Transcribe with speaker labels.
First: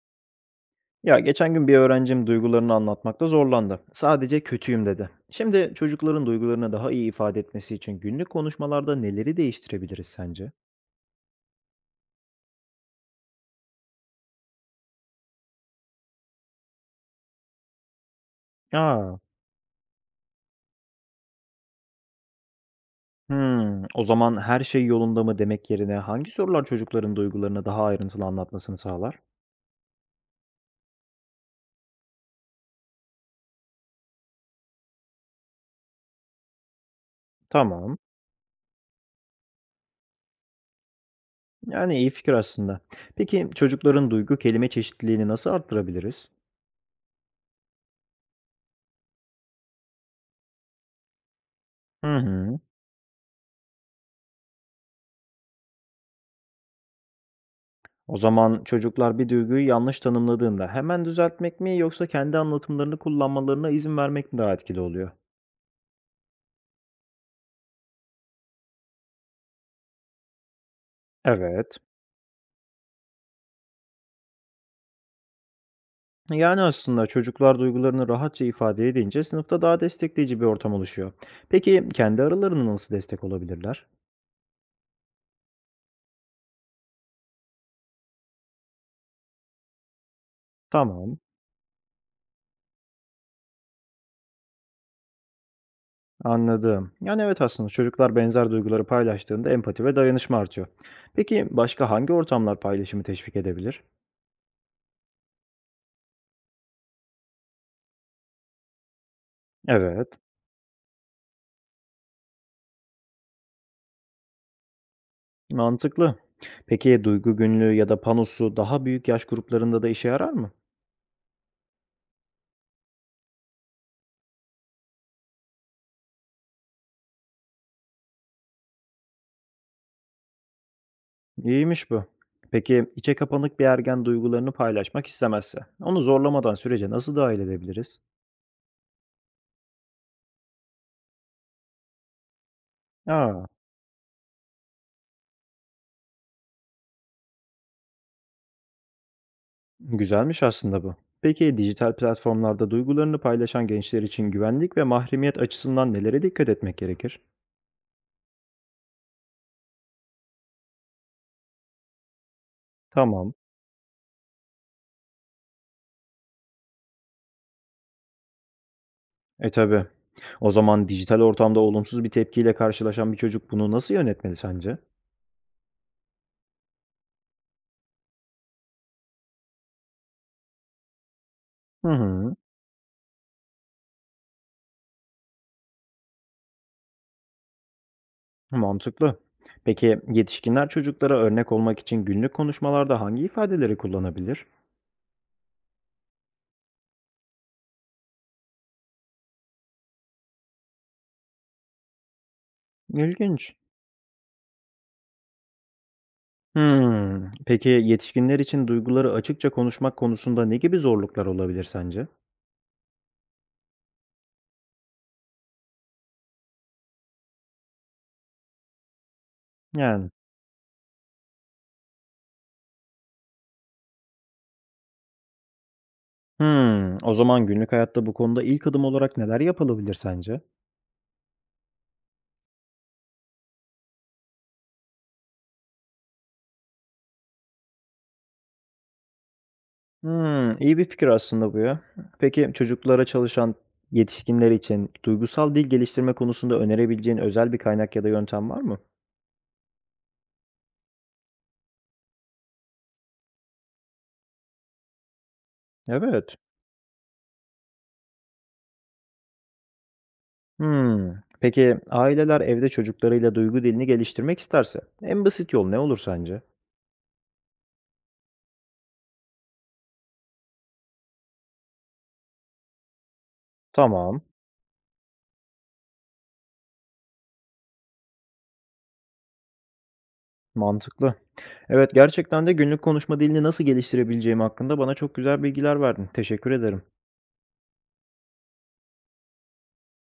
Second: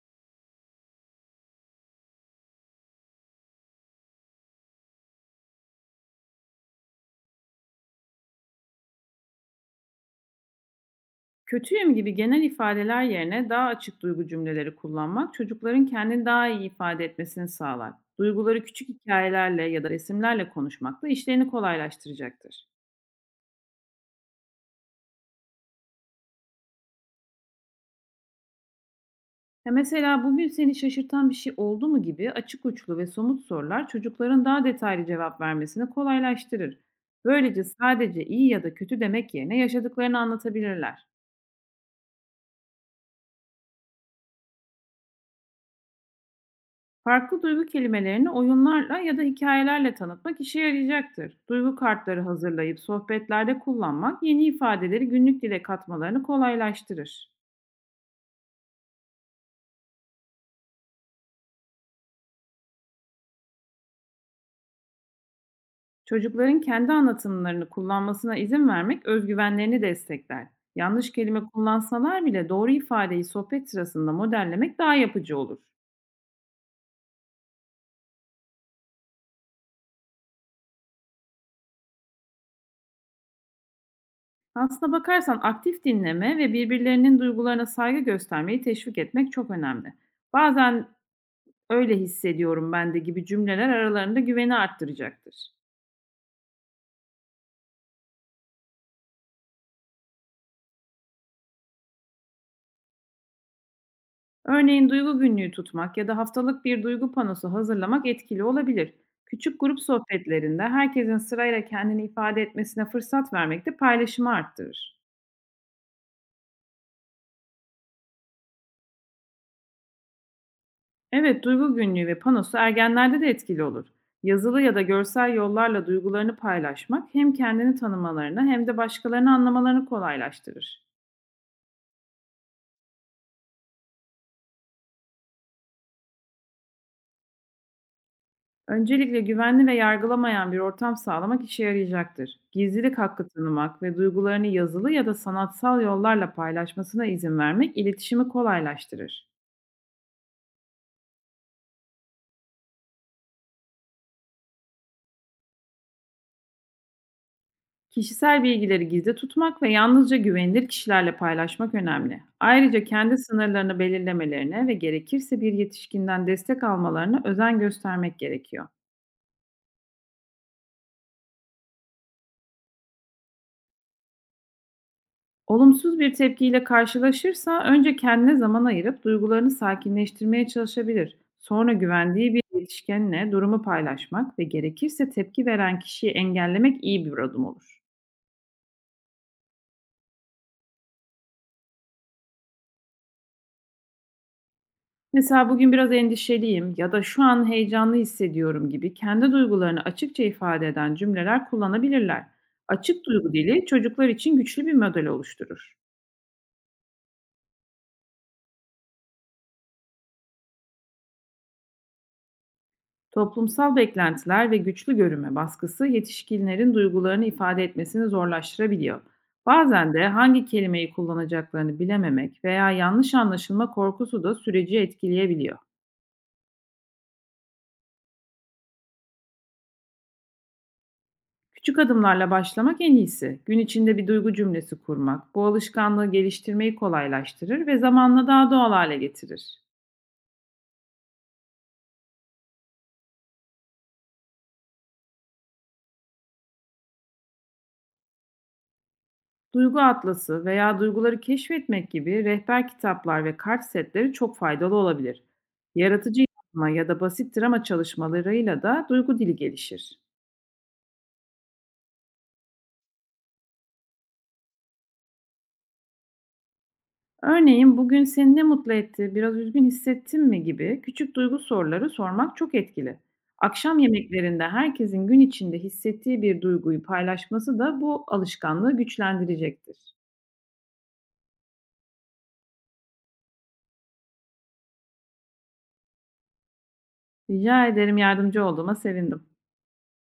Speaker 1: Ya geçen gün bir öğrencim duygularını anlatmakta zorlandı. Sadece kötüyüm dedi. Şimdi çocukların duygularını daha iyi ifade etmesi için günlük konuşmalarda neleri değiştirebiliriz sence?
Speaker 2: "Kötüyüm" gibi genel ifadeler yerine daha açık duygu cümleleri kullanmak çocukların kendini daha iyi ifade etmesini sağlar. Duyguları küçük
Speaker 1: Aa,
Speaker 2: hikayelerle ya da resimlerle konuşmak da işlerini kolaylaştıracaktır.
Speaker 1: o zaman her şey yolunda mı demek yerine hangi sorular çocukların duygularını daha ayrıntılı anlatmasını sağlar?
Speaker 2: Ya mesela "Bugün seni şaşırtan bir şey oldu mu?" gibi açık uçlu ve somut sorular çocukların daha detaylı cevap vermesini kolaylaştırır. Böylece
Speaker 1: Tamam.
Speaker 2: sadece iyi ya da kötü demek yerine yaşadıklarını anlatabilirler.
Speaker 1: Yani iyi fikir aslında. Peki çocukların duygu kelime çeşitliliğini nasıl arttırabiliriz?
Speaker 2: Farklı duygu kelimelerini oyunlarla ya da hikayelerle tanıtmak işe yarayacaktır. Duygu
Speaker 1: Hı
Speaker 2: kartları
Speaker 1: hı.
Speaker 2: hazırlayıp sohbetlerde kullanmak yeni ifadeleri günlük dile katmalarını kolaylaştırır.
Speaker 1: O zaman çocuklar bir duyguyu yanlış tanımladığında hemen düzeltmek mi yoksa kendi anlatımlarını kullanmalarına izin vermek mi daha etkili oluyor?
Speaker 2: Çocukların kendi anlatımlarını kullanmasına izin vermek özgüvenlerini destekler. Yanlış kelime
Speaker 1: Evet.
Speaker 2: kullansalar bile doğru ifadeyi sohbet sırasında modellemek daha yapıcı olur.
Speaker 1: Yani aslında çocuklar duygularını rahatça ifade edince sınıfta daha destekleyici bir ortam oluşuyor. Peki kendi aralarında nasıl destek olabilirler?
Speaker 2: Aslına bakarsan, aktif dinleme ve birbirlerinin duygularına saygı göstermeyi teşvik etmek çok önemli. Bazen
Speaker 1: Tamam,
Speaker 2: "Öyle hissediyorum ben de." gibi cümleler aralarında güveni arttıracaktır.
Speaker 1: anladım. Yani evet aslında çocuklar benzer duyguları paylaştığında empati ve dayanışma artıyor. Peki başka hangi ortamlar paylaşımı teşvik edebilir?
Speaker 2: Örneğin, duygu günlüğü tutmak ya da haftalık bir duygu panosu hazırlamak etkili olabilir. Küçük grup
Speaker 1: Evet.
Speaker 2: sohbetlerinde herkesin sırayla kendini ifade etmesine fırsat vermek de paylaşımı arttırır.
Speaker 1: Mantıklı. Peki duygu günlüğü ya da panosu daha büyük yaş gruplarında da işe yarar mı?
Speaker 2: Evet, duygu günlüğü ve panosu ergenlerde de etkili olur. Yazılı ya da görsel yollarla duygularını paylaşmak, hem kendini tanımalarını hem de başkalarını anlamalarını kolaylaştırır.
Speaker 1: İyiymiş bu. Peki içe kapanık bir ergen duygularını paylaşmak istemezse, onu zorlamadan sürece nasıl dahil edebiliriz?
Speaker 2: Öncelikle, güvenli ve yargılamayan bir ortam sağlamak işe yarayacaktır. Gizlilik hakkı
Speaker 1: Aa,
Speaker 2: tanımak ve duygularını yazılı ya da sanatsal yollarla paylaşmasına izin vermek iletişimi kolaylaştırır.
Speaker 1: güzelmiş aslında bu. Peki dijital platformlarda duygularını paylaşan gençler için güvenlik ve mahremiyet açısından nelere dikkat etmek gerekir?
Speaker 2: Kişisel bilgileri gizli tutmak ve yalnızca güvenilir kişilerle paylaşmak önemli. Ayrıca, kendi
Speaker 1: Tamam.
Speaker 2: sınırlarını belirlemelerine ve gerekirse bir yetişkinden destek almalarına özen göstermek gerekiyor.
Speaker 1: E tabi. O zaman dijital ortamda olumsuz bir tepkiyle karşılaşan bir çocuk bunu nasıl yönetmeli sence?
Speaker 2: Olumsuz bir tepkiyle karşılaşırsa, önce kendine zaman ayırıp duygularını sakinleştirmeye çalışabilir. Sonra
Speaker 1: Hı
Speaker 2: güvendiği
Speaker 1: hı.
Speaker 2: bir yetişkenle durumu paylaşmak ve gerekirse tepki veren kişiyi engellemek iyi bir adım olur.
Speaker 1: Mantıklı. Peki yetişkinler çocuklara örnek olmak için günlük konuşmalarda hangi ifadeleri kullanabilir?
Speaker 2: Mesela, "Bugün biraz endişeliyim" ya da "Şu an heyecanlı hissediyorum" gibi kendi duygularını açıkça ifade eden cümleler kullanabilirler. Açık duygu
Speaker 1: İlginç.
Speaker 2: dili, çocuklar için güçlü bir model oluşturur.
Speaker 1: Hmm. Peki yetişkinler için duyguları açıkça konuşmak konusunda ne gibi zorluklar olabilir sence?
Speaker 2: Toplumsal beklentiler ve güçlü görünme baskısı, yetişkinlerin duygularını ifade etmesini zorlaştırabiliyor. Bazen de
Speaker 1: Yani.
Speaker 2: hangi kelimeyi kullanacaklarını bilememek veya yanlış anlaşılma korkusu da süreci etkileyebiliyor.
Speaker 1: Hmm. O zaman günlük hayatta bu konuda ilk adım olarak neler yapılabilir sence?
Speaker 2: Küçük adımlarla başlamak en iyisi. Gün içinde bir duygu cümlesi kurmak, bu alışkanlığı geliştirmeyi kolaylaştırır ve zamanla daha doğal hale getirir.
Speaker 1: Hmm. İyi bir fikir aslında bu ya. Peki çocuklara çalışan yetişkinler için duygusal dil geliştirme konusunda önerebileceğin özel bir kaynak ya da yöntem var mı?
Speaker 2: Duygu atlası veya duyguları keşfetmek gibi rehber kitaplar ve kart setleri çok faydalı olabilir. Yaratıcı
Speaker 1: Evet.
Speaker 2: yazma ya da basit drama çalışmalarıyla da duygu dili gelişir.
Speaker 1: Hımm. Peki aileler evde çocuklarıyla duygu dilini geliştirmek isterse en basit yol ne olur sence?
Speaker 2: Örneğin, "Bugün seni ne mutlu etti, biraz üzgün hissettin mi?" gibi küçük duygu soruları sormak çok etkili. Akşam
Speaker 1: Tamam,
Speaker 2: yemeklerinde herkesin gün içinde hissettiği bir duyguyu paylaşması da bu alışkanlığı güçlendirecektir.
Speaker 1: mantıklı. Evet, gerçekten de günlük konuşma dilini nasıl geliştirebileceğim hakkında bana çok güzel bilgiler verdin. Teşekkür ederim.
Speaker 2: Rica ederim, yardımcı olduğuma sevindim.